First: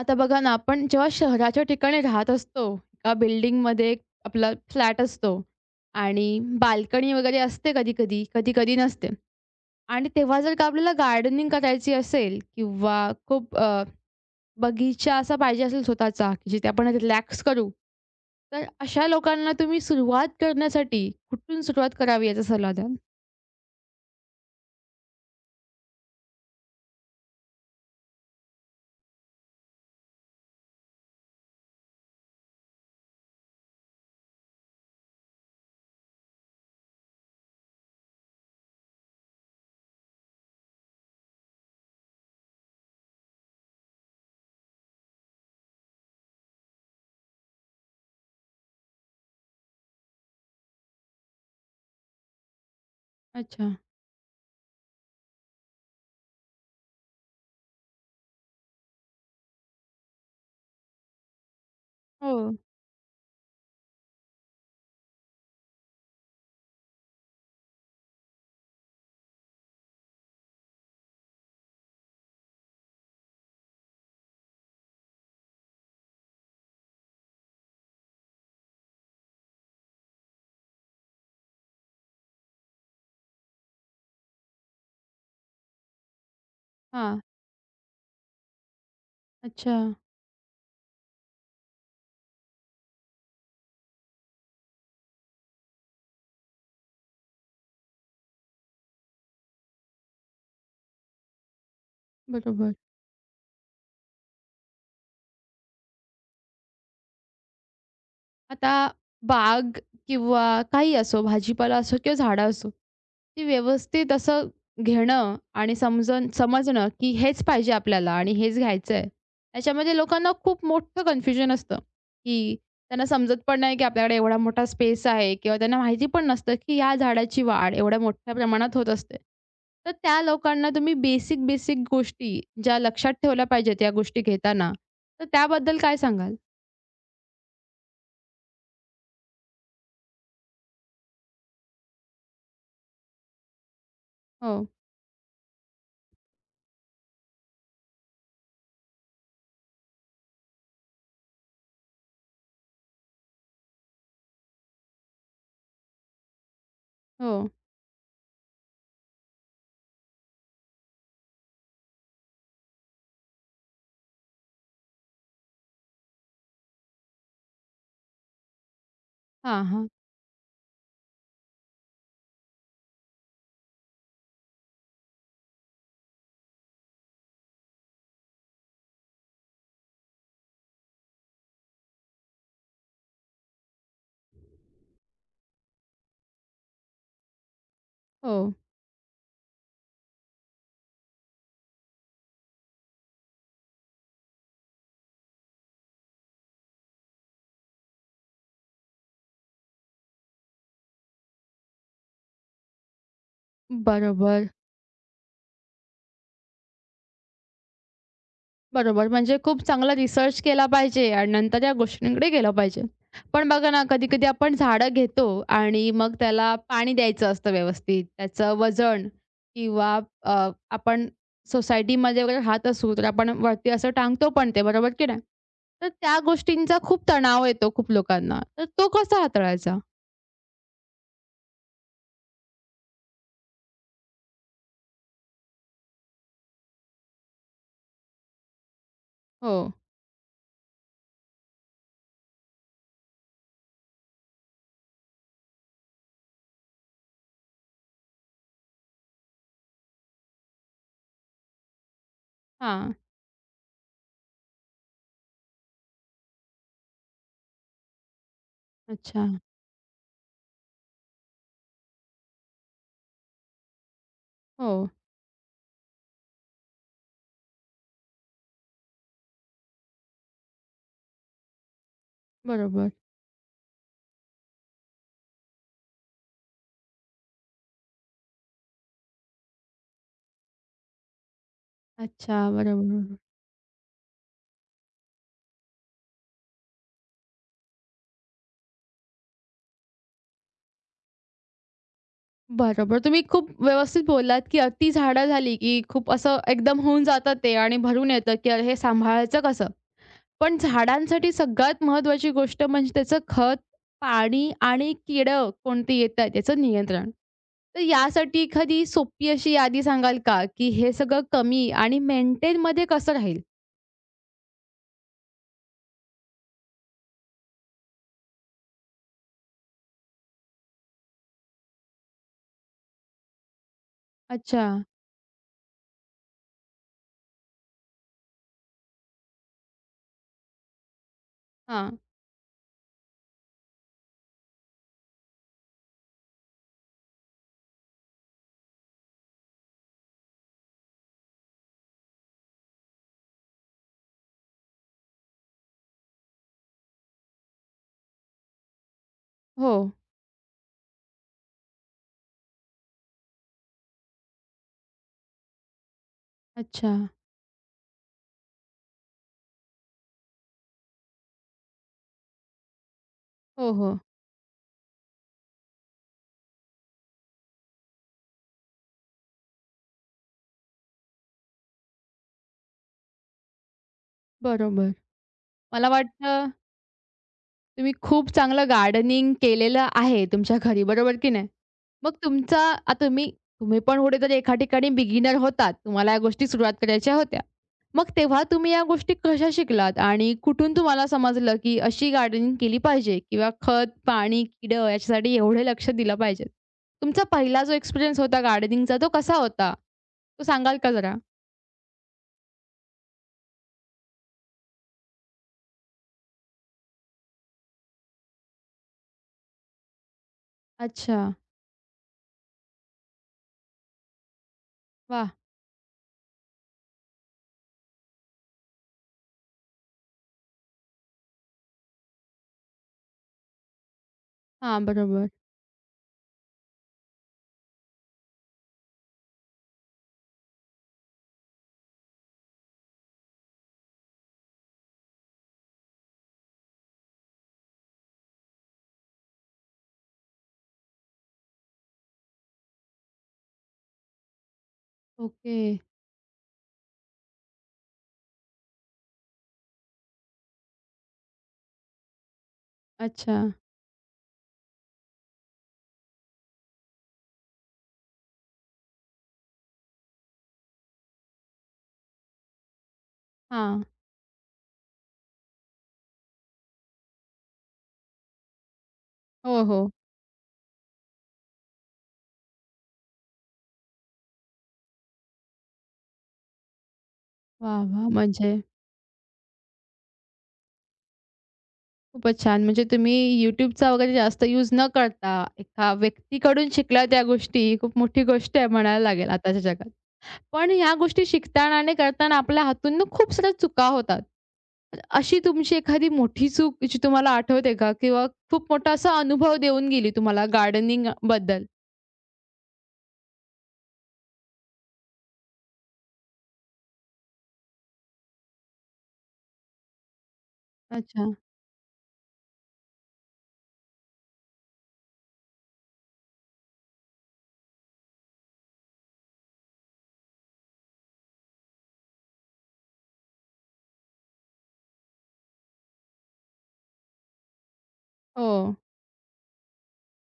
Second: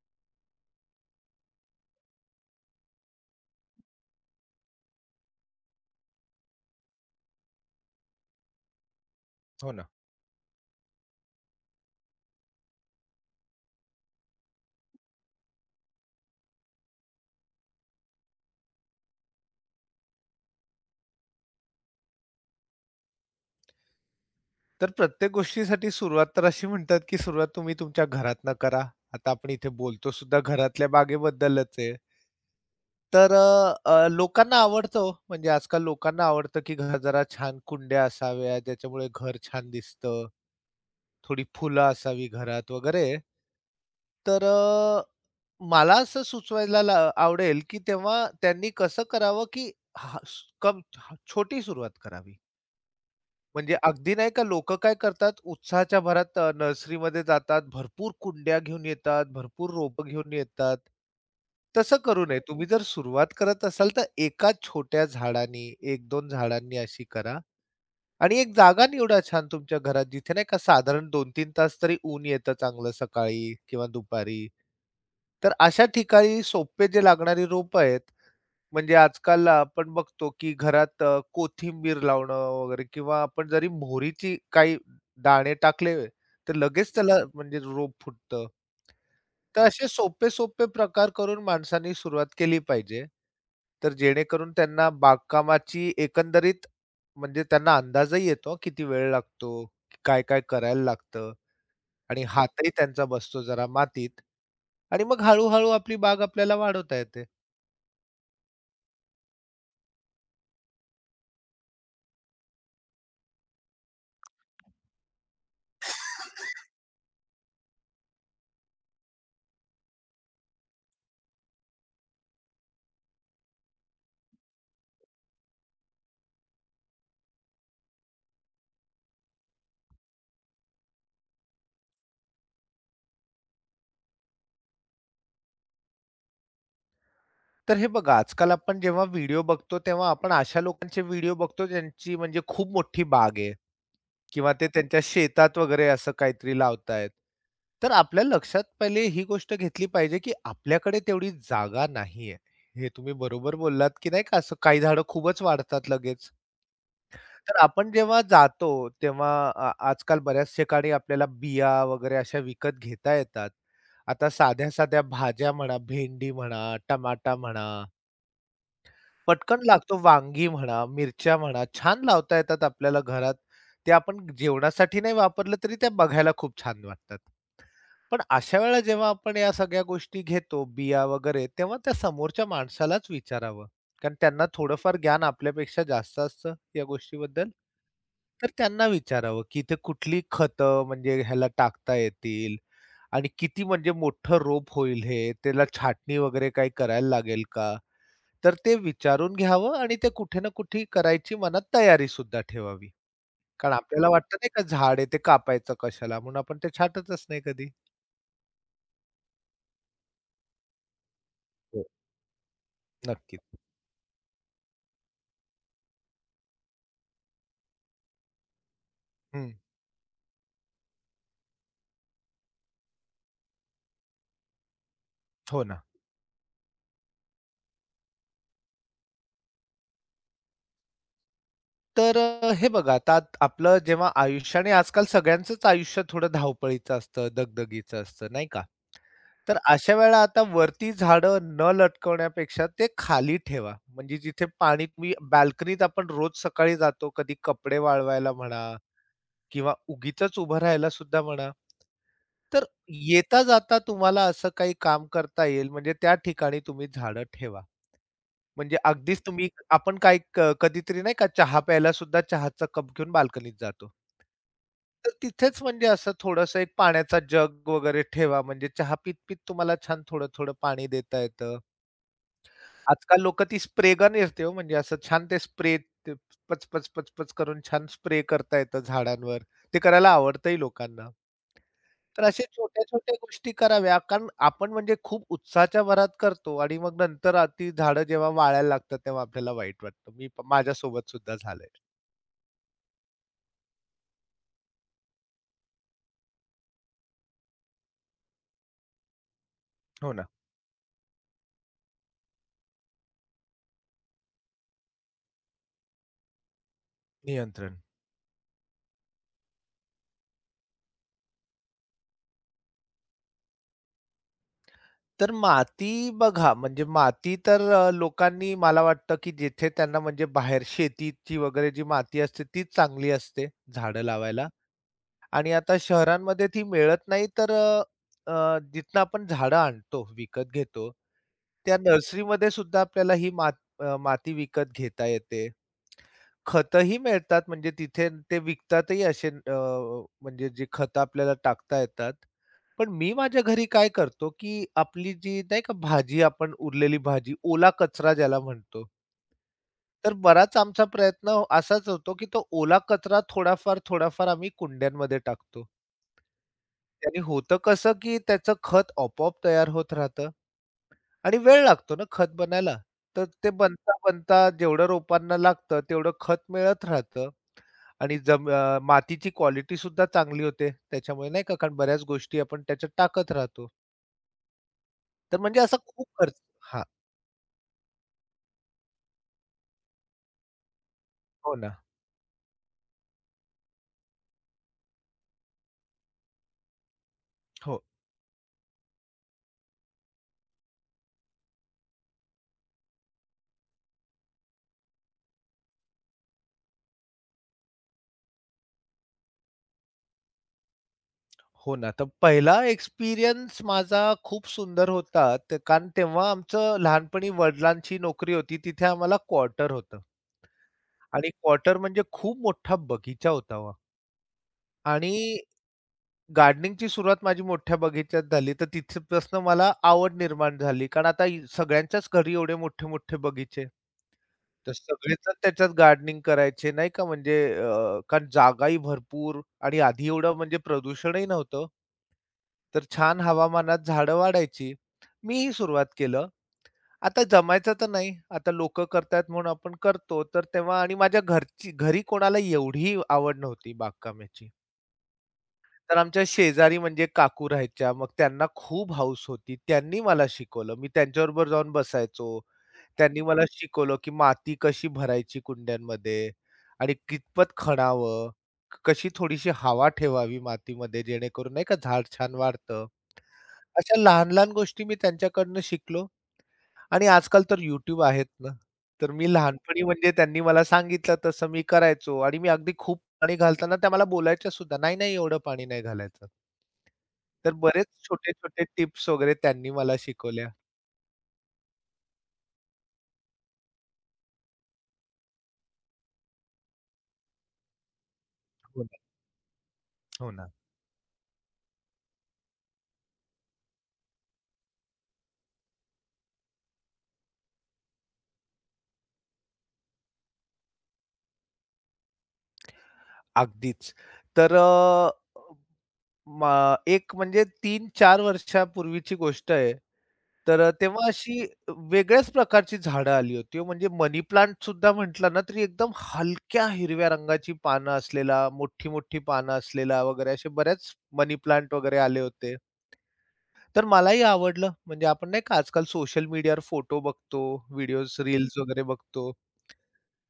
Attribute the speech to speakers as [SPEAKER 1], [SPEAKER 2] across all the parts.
[SPEAKER 1] आता बघा ना, आपण जेव्हा शहराच्या ठिकाणी राहत असतो, एका बिल्डिंगमध्ये एक आपला फ्लॅट असतो आणि बाल्कनी वगैरे असते कधी-कधी, कधी-कधी नसते.
[SPEAKER 2] हो ना.
[SPEAKER 1] आणि तेव्हा जर का आपल्याला गार्डनिंग करायची असेल किंवा खूप बगीचा असा पाहिजे असेल स्वतःचा, की जिथे आपण रिलॅक्स करू. तर अशा लोकांना तुम्ही सुरुवात करण्यासाठी कुठून सुरुवात करावी याचा सल्ला द्याल?
[SPEAKER 2] तर प्रत्येक गोष्टीसाठी सुरुवात तर अशी म्हणतात, की सुरुवात तुम्ही तुमच्या घरातनं करा. आता आपण इथे बोलतो सुद्धा घरातल्या बागेबद्दलच आहे. तर अ, अ, लोकांना आवडतं हो. म्हणजे आजकाल लोकांना आवडतं, की घर जरा छान कुंड्या असाव्या, ज्याच्यामुळे घर छान दिसतं. थोडी फुलं असावी घरात वगैरे. तर मला असं सुचवायला आवडेल, की तेव्हा त्यांनी कसं करावं, की हा स- कम छोटी सुरुवात करावी.
[SPEAKER 1] अच्छा.
[SPEAKER 2] म्हणजे अगदी नाही का लोकं काय करतात उत्साहाच्या भरात नर्सरीमध्ये जातात, भरपूर कुंड्या घेऊन येतात, भरपूर रोपं घेऊन येतात. तसं करू
[SPEAKER 1] हो.
[SPEAKER 2] नये. तुम्ही जर सुरुवात करत असाल तर एका छोट्या झाडानी, एक दोन झाडांनी अशी करा आणि एक जागा निवडा छान तुमच्या घरात जिथे नाही का साधारण 2-3 तास तरी ऊन येतं चांगलं सकाळी किंवा दुपारी. तर अशा ठिकाणी सोपे जे लागणारी रोपं आहेत म्हणजे आजकाल आपण बघतो, की घरात कोथिंबीर लावणं वगैरे किंवा आपण जरी मोहरीची काही दाणे टाकले, तर लगेच त्याला
[SPEAKER 1] हां.
[SPEAKER 2] म्हणजे रोप फुटतं. तर
[SPEAKER 1] अच्छा.
[SPEAKER 2] असे सोपे-सोपे प्रकार करून माणसांनी सुरुवात केली पाहिजे. तर जेणेकरून त्यांना बागकामाची एकंदरीत म्हणजे त्यांना अंदाजही येतो किती वेळ लागतो, काय-काय करायला लागतं आणि हातही
[SPEAKER 1] बरोबर.
[SPEAKER 2] त्यांचा बसतो जरा मातीत आणि मग हळू आपली बाग आपल्याला वाढवता येते.
[SPEAKER 1] आता बाग किंवा काही असो, भाजीपाला असो किंवा झाडं असो, ती व्यवस्थित असं घेणं आणि समजून समजणं, की हेच पाहिजे आपल्याला आणि हेच घ्यायचं आहे. त्याच्यामध्ये लोकांना खूप मोठं कन्फ्युजन असतं, की त्यांना समजत पण नाही, की आपल्याकडे एवढा मोठा स्पेस आहे किंवा त्यांना माहिती पण नसतं, की या झाडाची वाढ एवढ्या मोठ्या प्रमाणात होत असते. तर त्या लोकांना तुम्ही बेसिक, बेसिक गोष्टी ज्या लक्षात ठेवल्या पाहिजेत, या गोष्टी घेताना, तर त्याबद्दल काय सांगाल?
[SPEAKER 2] तर हे बघा, आजकाल आपण जेव्हा व्हिडिओ बघतो, तेव्हा आपण अशा लोकांचे व्हिडिओ बघतो, ज्यांची म्हणजे खूप मोठी बाग आहे किंवा
[SPEAKER 1] हो,
[SPEAKER 2] ते त्यांच्या शेतात वगैरे असं काहीतरी लावतायत. तर आपल्या लक्षात पहिले ही गोष्ट घेतली पाहिजे, की आपल्याकडे तेवढी जागा नाहीये. हे तुम्ही बरोबर बोललात, की नाही का असं काही झाडं खूपच वाढतात लगेच.
[SPEAKER 1] हो.
[SPEAKER 2] तर आपण जेव्हा जातो, तेव्हा आजकाल बऱ्याच ठिकाणी आपल्याला बिया वगैरे अशा विकत घेता येतात. आता साध्या-साध्या भाज्या म्हणा, भेंडी म्हणा, टमाटा म्हणा पटकन
[SPEAKER 1] हां, हां.
[SPEAKER 2] लागतो वांगी म्हणा, मिरच्या म्हणा, छान लावता येतात आपल्याला घरात. ते आपण जेवणासाठी नाही वापरलं तरी त्या बघायला खूप छान वाटतात. पण अशा वेळेला जेव्हा आपण या सगळ्या गोष्टी घेतो, बिया वगैरे, तेव्हा त्या समोरच्या माणसालाच विचारावं. कारण त्यांना थोडंफार ज्ञान आपल्यापेक्षा जास्त असतं या गोष्टीबद्दल.
[SPEAKER 1] हो.
[SPEAKER 2] तर त्यांना विचारावं, की इथे कुठली खतं म्हणजे ह्याला टाकता येतील आणि किती म्हणजे मोठं रोप होईल हे? त्याला छाटणी वगैरे काही करायला लागेल का? तर ते विचारून घ्यावं आणि ते कुठे ना कुठे करायची मनात तयारी सुद्धा ठेवावी. कारण आपल्याला वाटतं
[SPEAKER 1] बरोबर,
[SPEAKER 2] नाही का झाड आहे ते कापायचं कशाला? म्हणून आपण ते छाटतच नाही कधी.
[SPEAKER 1] बरोबर. म्हणजे खूप चांगला रिसर्च केला पाहिजे आणि नंतर या
[SPEAKER 2] हो.
[SPEAKER 1] गोष्टींकडे गेलं पाहिजे. पण
[SPEAKER 2] नक्कीच.
[SPEAKER 1] बघा ना, कधी-कधी आपण झाडं घेतो आणि मग त्याला पाणी द्यायचं असतं व्यवस्थित. त्याचं वजन
[SPEAKER 2] हं.
[SPEAKER 1] किंवा आपण सोसायटीमध्ये वगैरे राहत असू, तर आपण वरती असं टांगतो पण ते, बरोबर की नाही?
[SPEAKER 2] हो ना.
[SPEAKER 1] तर त्या गोष्टींचा खूप तणाव येतो खूप लोकांना. तर तो कसा हाताळायचा?
[SPEAKER 2] तर हे बघा आता आपलं जेव्हा आयुष्य आणि आजकाल सगळ्यांचंच आयुष्य थोडं धावपळीचं असतं, दगदगीचं असतं नाही का?
[SPEAKER 1] हो.
[SPEAKER 2] तर अशा वेळेला आता वरती झाडं न लटकवण्यापेक्षा ते खाली ठेवा. म्हणजे जिथे पाणी तुम्ही बाल्कनीत आपण रोज सकाळी जातो, कधी कपडे वाळवायला म्हणा किंवा उगीचच उभं राहायला सुद्धा म्हणा. तर
[SPEAKER 1] हां.
[SPEAKER 2] येता जाता तुम्हाला असं काही काम करता येईल म्हणजे त्या ठिकाणी तुम्ही झाडं ठेवा. म्हणजे अगदीच
[SPEAKER 1] अच्छा.
[SPEAKER 2] तुम्ही आपण काय कधीतरी नाही का चहा प्यायला सुद्धा चहाचा कप घेऊन बाल्कनीत जातो.
[SPEAKER 1] हो.
[SPEAKER 2] तर तिथेच म्हणजे असं थोडंसं एक पाण्याचा जग वगैरे ठेवा. म्हणजे चहा पीत-पीत तुम्हाला छान थोडं-थोडं पाणी देता येतं.
[SPEAKER 1] बरोबर.
[SPEAKER 2] आजकाल लोकं ती स्प्रे गन येते हो म्हणजे असं छान ते स्प्रे पच, पच, पच, पच करून छान स्प्रे करता येतं झाडांवर. ते करायला आवडतंही लोकांना. तर
[SPEAKER 1] अच्छा.
[SPEAKER 2] अशा छोट्या-छोट्या
[SPEAKER 1] बरोबर.
[SPEAKER 2] गोष्टी कराव्या. कारण आपण म्हणजे खूप उत्साहाच्या भरात करतो आणि मग नंतर ती झाडं जेव्हा वाळायला लागतात, तेव्हा आपल्याला वाईट वाटतं. मी माझ्यासोबत सुद्धा झालंय.
[SPEAKER 1] बरोबर. तुम्ही खूप व्यवस्थित बोललात, की अती झाडं झाली, की खूप असं एकदम होऊन जातं ते आणि भरून येतं, की अरे हे सांभाळायचं कसं?
[SPEAKER 2] हो ना.
[SPEAKER 1] पण झाडांसाठी सगळ्यात महत्त्वाची गोष्ट म्हणजे त्याचं खत, पाणी आणि किडं कोणती येतात याचं नियंत्रण.
[SPEAKER 2] नियंत्रण.
[SPEAKER 1] तर यासाठी एखादी सोपी अशी यादी सांगाल का, की हे सगळं कमी आणि मेंटेनमध्ये कसं राहील?
[SPEAKER 2] तर माती बघा, म्हणजे माती तर लोकांनी मला वाटतं, की जिथे त्यांना म्हणजे बाहेर शेतीची वगैरे जी माती असते, तीच चांगली असते झाडं लावायला.
[SPEAKER 1] अच्छा.
[SPEAKER 2] आणि आता शहरांमध्ये ती मिळत नाही तर अ, अ, जिथनं आपण झाडं आणतो, विकत घेतो, त्या
[SPEAKER 1] हां.
[SPEAKER 2] नर्सरीमध्ये सुद्धा आपल्याला ही माती विकत घेता येते. खतंही मिळतात म्हणजे तिथे ते विकतातही असे म्हणजे जी खतं आपल्याला टाकता येतात. पण मी माझ्या घरी काय करतो, की आपली जी नाही का भाजी आपण उरलेली भाजी, ओला कचरा ज्याला म्हणतो.
[SPEAKER 1] हो.
[SPEAKER 2] तर बराच आमचा प्रयत्न असाच होतो, की तो ओला कचरा थोडाफार, थोडाफार आम्ही कुंड्यांमध्ये टाकतो.
[SPEAKER 1] अच्छा.
[SPEAKER 2] त्याने होतं कसं, की त्याचं खत आपोआप तयार होत राहतं आणि वेळ लागतो ना खत बनायला. तर ते
[SPEAKER 1] हो, हो.
[SPEAKER 2] बनता-बनता जेवढं रोपांना लागतं, तेवढं खत मिळत राहतं आणि मातीची क्वालिटी सुद्धा चांगली होते त्याच्यामुळे नाही का, कारण बऱ्याच गोष्टी आपण त्याच्यात टाकत राहतो.
[SPEAKER 1] बरोबर.
[SPEAKER 2] तर म्हणजे असा
[SPEAKER 1] मला
[SPEAKER 2] खूप खर्च
[SPEAKER 1] वाटलं
[SPEAKER 2] हां.
[SPEAKER 1] तुम्ही खूप चांगलं गार्डनिंग केलेलं आहे तुमच्या घरी, बरोबर की नाही?
[SPEAKER 2] हो ना.
[SPEAKER 1] मग तुमचा आता तुम्ही तुम्ही पण कुठेतरी एका ठिकाणी बिगिनर होतात. तुम्हाला या गोष्टी सुरुवात करायच्या होत्या.
[SPEAKER 2] हो.
[SPEAKER 1] मग तेव्हा तुम्ही या गोष्टी कशा शिकलात आणि कुठून तुम्हाला समजलं, की अशी गार्डनिंग केली पाहिजे किंवा खत, पाणी, किडं याच्यासाठी एवढे लक्ष दिलं पाहिजे? तुमचा पहिला जो एक्सपिरियन्स होता गार्डनिंगचा तो कसा होता? तो सांगाल का जरा?
[SPEAKER 2] हो ना. तर पहिला एक्सपिरियन्स माझा खूप सुंदर होता. ते कारण तेव्हा आमचं लहानपणी वडिलांची नोकरी होती. तिथे आम्हाला क्वार्टर होतं
[SPEAKER 1] अच्छा.
[SPEAKER 2] आणि क्वार्टर म्हणजे खूप मोठा बगीचा होता हो आणि
[SPEAKER 1] वाह!
[SPEAKER 2] गार्डनिंगची सुरुवात माझी मोठ्या बगीचात झाली. तर तिथपासून मला आवड निर्माण झाली. कारण आता सगळ्यांच्याच घरी एवढे मोठे-मोठे बगीचे. तर
[SPEAKER 1] हां, बरोबर.
[SPEAKER 2] सगळेजण त्याच्यात गार्डनिंग करायचे नाही का म्हणजे कारण जागाही भरपूर आणि आधी एवढं म्हणजे प्रदूषणही नव्हतं. तर छान हवामानात झाडं वाढायची. मीही सुरुवात केलं. आता जमायचं तर नाही. आता लोकं करतायत म्हणून आपण करतो. तर तेव्हा आणि माझ्या घरची घरी कोणाला एवढी आवड नव्हती बागकामाची.
[SPEAKER 1] ओके.
[SPEAKER 2] तर आमच्या शेजारी म्हणजे काकू राहायच्या. मग त्यांना खूप हौस होती. त्यांनी मला शिकवलं. मी त्यांच्याबरोबर जाऊन बसायचो. त्यांनी
[SPEAKER 1] अच्छा.
[SPEAKER 2] मला शिकवलं, की माती कशी भरायची कुंड्यांमध्ये आणि कितपत खणावं, कशी थोडीशी हवा ठेवावी मातीमध्ये जेणेकरून नाही का झाड छान वाढतं.
[SPEAKER 1] हां.
[SPEAKER 2] अशा लहान-लहान गोष्टी मी त्यांच्याकडनं शिकलो आणि आजकाल तर YouTube आहेत ना. तर मी
[SPEAKER 1] हो,
[SPEAKER 2] लहानपणी
[SPEAKER 1] हो.
[SPEAKER 2] म्हणजे त्यांनी मला सांगितलं तसं मी करायचो आणि मी अगदी खूप पाणी घालताना त्या मला बोलायच्या सुद्धा, "नाही, नाही एवढं पाणी नाही घालायचं." तर
[SPEAKER 1] वाह!
[SPEAKER 2] बरेच
[SPEAKER 1] वाह! म्हणजे
[SPEAKER 2] छोटे-छोटे टिप्स वगैरे त्यांनी मला शिकवल्या.
[SPEAKER 1] खूपच छान. म्हणजे तुम्ही YouTubeचा वगैरे जास्त यूज न करता एका व्यक्तीकडून शिकला त्या गोष्टी ही खूप मोठी गोष्ट आहे
[SPEAKER 2] हो ना,
[SPEAKER 1] म्हणायला लागेल आताच्या जगात.
[SPEAKER 2] हो ना.
[SPEAKER 1] पण ह्या गोष्टी शिकताना आणि करताना आपल्या हातून ना खूप साऱ्या चुका होतात. अशी तुमची एखादी मोठी चूक जी तुम्हाला आठवते का? किंवा खूप मोठा असा अनुभव देऊन गेली तुम्हाला गार्डनिंग बद्दल?
[SPEAKER 2] अगदीच. तर अ, म एक म्हणजे 3-4 वर्षापूर्वीची गोष्ट आहे. तर तेव्हा
[SPEAKER 1] अच्छा.
[SPEAKER 2] अशी वेगळ्याच प्रकारची झाडं आली होती हो. म्हणजे मनी प्लांट सुद्धा म्हटलं ना तरी एकदम हलक्या हिरव्या रंगाची पानं असलेला, मोठी-मोठी पानं असलेला वगैरे असे बऱ्याच मनी प्लांट वगैरे आले होते. तर मलाही आवडलं. म्हणजे आपण नाही का आजकाल सोशल मीडियावर फोटो बघतो, व्हिडिओज,
[SPEAKER 1] हो.
[SPEAKER 2] रील्स वगैरे बघतो.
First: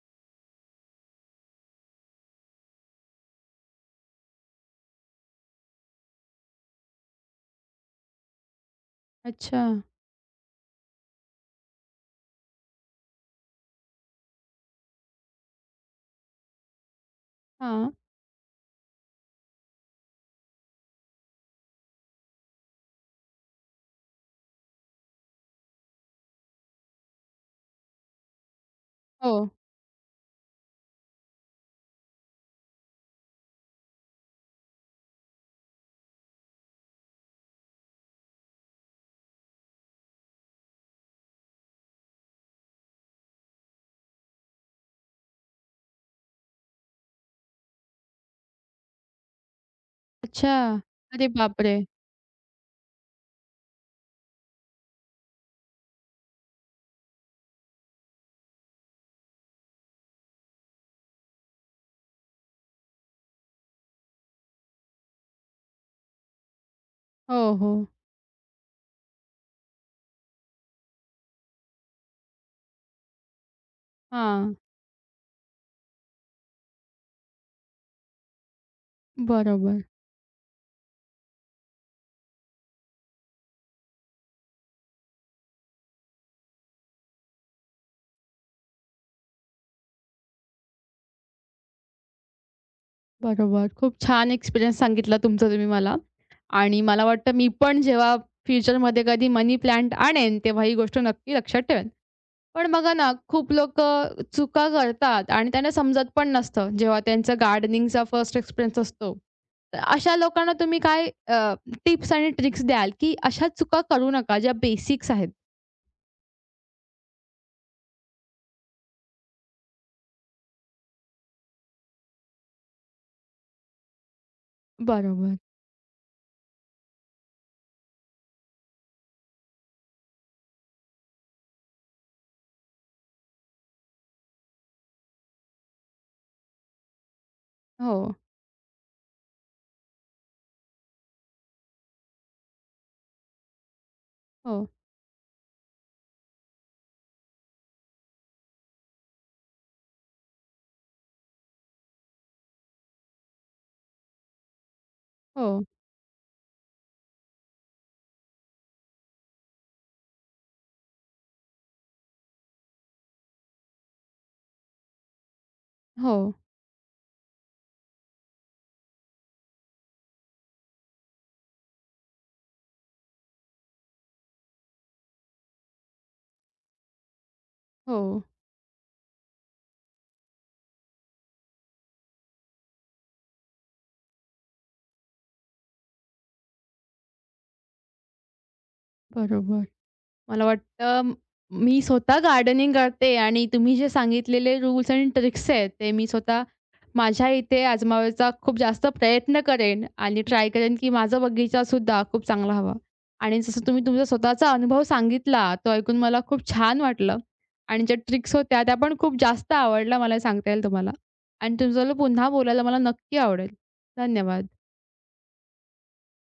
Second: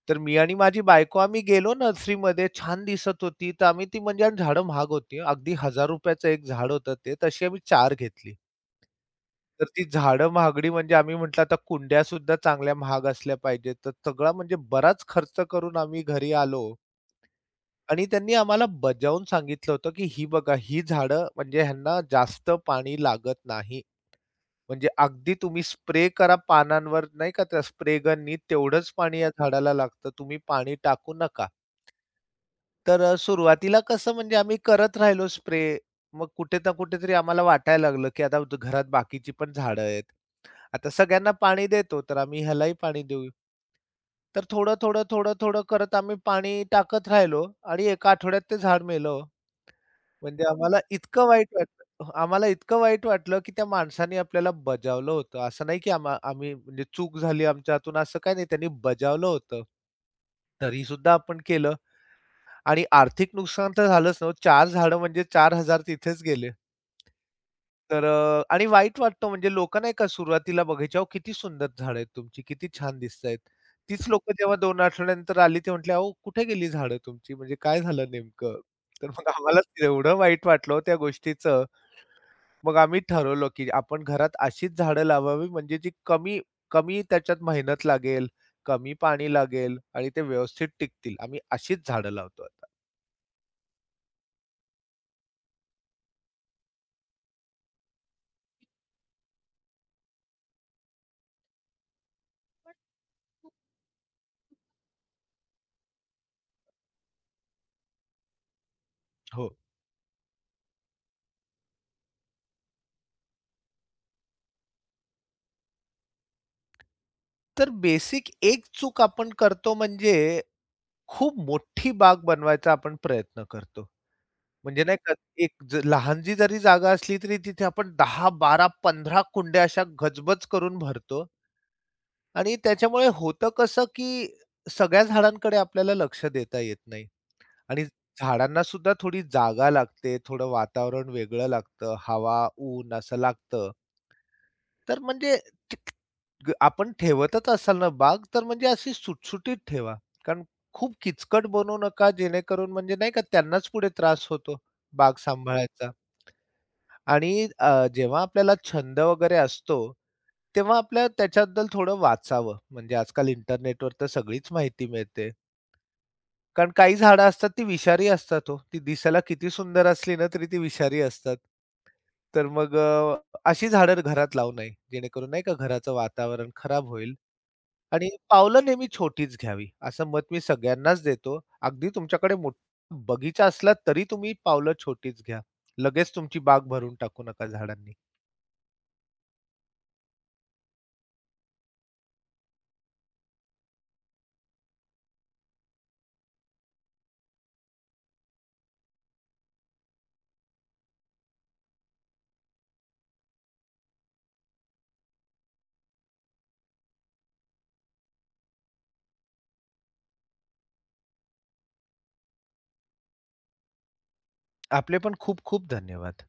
[SPEAKER 2] तर मी आणि माझी बायको आम्ही गेलो नर्सरीमध्ये छान दिसत होती. तर आम्ही ती म्हणजे आणि झाडं महाग होती. अगदी ₹1,000चं एक झाड होतं ते. तशी आम्ही 4 घेतली.
[SPEAKER 1] अच्छा.
[SPEAKER 2] तर ती झाडं महागडी म्हणजे आम्ही म्हटलं आता कुंड्या सुद्धा चांगल्या महाग असल्या पाहिजेत. तर सगळा म्हणजे बराच खर्च करून आम्ही घरी आलो
[SPEAKER 1] हां.
[SPEAKER 2] आणि त्यांनी आम्हाला बजावून सांगितलं होतं, की "ही बघा, ही झाडं म्हणजे ह्यांना जास्त पाणी लागत नाही." म्हणजे अगदी तुम्ही स्प्रे करा पानांवर नाही का त्या स्प्रे गननी तेवढंच पाणी या
[SPEAKER 1] हो.
[SPEAKER 2] झाडाला लागतं, तुम्ही पाणी टाकू नका. तर सुरुवातीला कसं म्हणजे आम्ही करत राहिलो स्प्रे. मग कुठे ना कुठेतरी आम्हाला वाटायला लागलं, की आता घरात बाकीची पण झाडं आहेत. आता सगळ्यांना पाणी देतो, तर आम्ही ह्यालाही पाणी देऊ. तर थोडं, थोडं, थोडं, थोडं करत आम्ही पाणी टाकत राहिलो आणि एका आठवड्यात ते झाड मेलं हो. म्हणजे
[SPEAKER 1] अच्छा.
[SPEAKER 2] आम्हाला इतकं
[SPEAKER 1] अरे
[SPEAKER 2] वाईट
[SPEAKER 1] बापरे!
[SPEAKER 2] वाटलं आम्हाला इतकं वाईट वाटलं, की त्या माणसाने आपल्याला बजावलं होतं. असं नाही, की आम्ही म्हणजे चूक झाली आमच्या हातून असं काही नाही. त्यांनी बजावलं होतं. तरी सुद्धा आपण केलं आणि आर्थिक नुकसान तर झालंच ना हो. 4 झाडं म्हणजे 4,000 तिथेच गेले.
[SPEAKER 1] हो, हो.
[SPEAKER 2] तर आणि वाईट वाटतं म्हणजे लोकं नाही का सुरुवातीला बघायची, "अहो किती सुंदर झाडं आहेत तुमची, किती छान दिसतायत." तीच लोकं
[SPEAKER 1] हां.
[SPEAKER 2] जेव्हा 2 आठवड्यानंतर आली, ते म्हटले, "अहो कुठे गेली झाडं तुमची? म्हणजे काय झालं नेमकं?" तर मग आम्हाला
[SPEAKER 1] बरोबर.
[SPEAKER 2] एवढं वाईट वाटलं हो त्या गोष्टीचं. मग आम्ही ठरवलं, की आपण घरात अशीच झाडं लावावी म्हणजे जी कमी कमी त्याच्यात मेहनत लागेल, कमी पाणी लागेल आणि ते व्यवस्थित टिकतील. आम्ही अशीच झाडं लावतो आता.
[SPEAKER 1] बरोबर. खूप छान एक्सपिरियन्स सांगितला तुमचा तुम्ही मला आणि मला वाटतं मी पण जेव्हा फ्युचरमध्ये कधी मनी प्लांट आणेन, तेव्हा ही गोष्ट नक्की लक्षात ठेवेन. पण बघा ना, खूप लोकं चुका करतात आणि त्यांना समजत पण नसतं, जेव्हा त्यांचा गार्डनिंगचा फर्स्ट एक्सपिरियन्स असतो.
[SPEAKER 2] हो.
[SPEAKER 1] तर अशा लोकांना तुम्ही काय टिप्स आणि ट्रिक्स द्याल, की अशा चुका करू नका, ज्या बेसिक्स आहेत?
[SPEAKER 2] तर बेसिक एक चूक आपण करतो म्हणजे खूप मोठी बाग बनवायचा आपण प्रयत्न करतो. म्हणजे नाही का
[SPEAKER 1] बरोबर.
[SPEAKER 2] एक लहानशी जरी जागा असली तरी तिथे आपण 10, 12, 15 कुंड्या अशा गजबज करून भरतो आणि त्याच्यामुळे होतं कसं, की सगळ्या झाडांकडे आपल्याला लक्ष देता येत नाही. आणि
[SPEAKER 1] हो,
[SPEAKER 2] झाडांना सुद्धा थोडी जागा लागते, थोडं वातावरण वेगळं लागतं, हवा, ऊन असं लागतं.
[SPEAKER 1] हो,
[SPEAKER 2] तर म्हणजे ते आपण ठेवतच असाल ना बाग, तर म्हणजे अशी सुटसुटीत ठेवा. कारण खूप किचकट बनवू नका, जेणेकरून म्हणजे नाही का त्यांनाच पुढे त्रास होतो बाग
[SPEAKER 1] हो,
[SPEAKER 2] सांभाळायचा. आणि जेव्हा आपल्याला छंद वगैरे असतो, तेव्हा आपल्याला त्याच्याबद्दल थोडं वाचावं. म्हणजे आजकाल इंटरनेटवर तर सगळीच माहिती मिळते.
[SPEAKER 1] हो,
[SPEAKER 2] कारण काही झाडं असतात ती विषारी असतात हो. ती दिसायला किती सुंदर असली ना तरी ती विषारी असतात. तर मग अशी झाडं घरात लावू नये. जेणेकरून नाही का घराचं वातावरण खराब होईल
[SPEAKER 1] हो.
[SPEAKER 2] आणि पावलं नेहमी छोटीच घ्यावी. असं मत मी सगळ्यांनाच देतो. अगदी तुमच्याकडे मोठा बगीचा असला तरी तुम्ही पावलं छोटीच घ्या. लगेच तुमची बाग भरून टाकू नका झाडांनी.
[SPEAKER 1] बरोबर. मला वाटतं मी स्वतः गार्डनिंग करते आणि तुम्ही जे सांगितलेले रूल्स आणि ट्रिक्स आहेत, ते मी स्वतः माझ्या इथे आजमावायचा खूप जास्त प्रयत्न करेन आणि ट्राय करेन, की माझा बगीचासुद्धा खूप चांगला हवा. आणि जसं तुम्ही तुमचा स्वतःचा अनुभव सांगितला, तो ऐकून मला खूप छान वाटलं आणि ज्या ट्रिक्स होत्या, त्या पण खूप जास्त आवडल्या मला सांगता येईल तुम्हाला. आणि तुमच्यासोबत पुन्हा बोलायला मला नक्की आवडेल. धन्यवाद.
[SPEAKER 2] आपले पण खूप खूप धन्यवाद.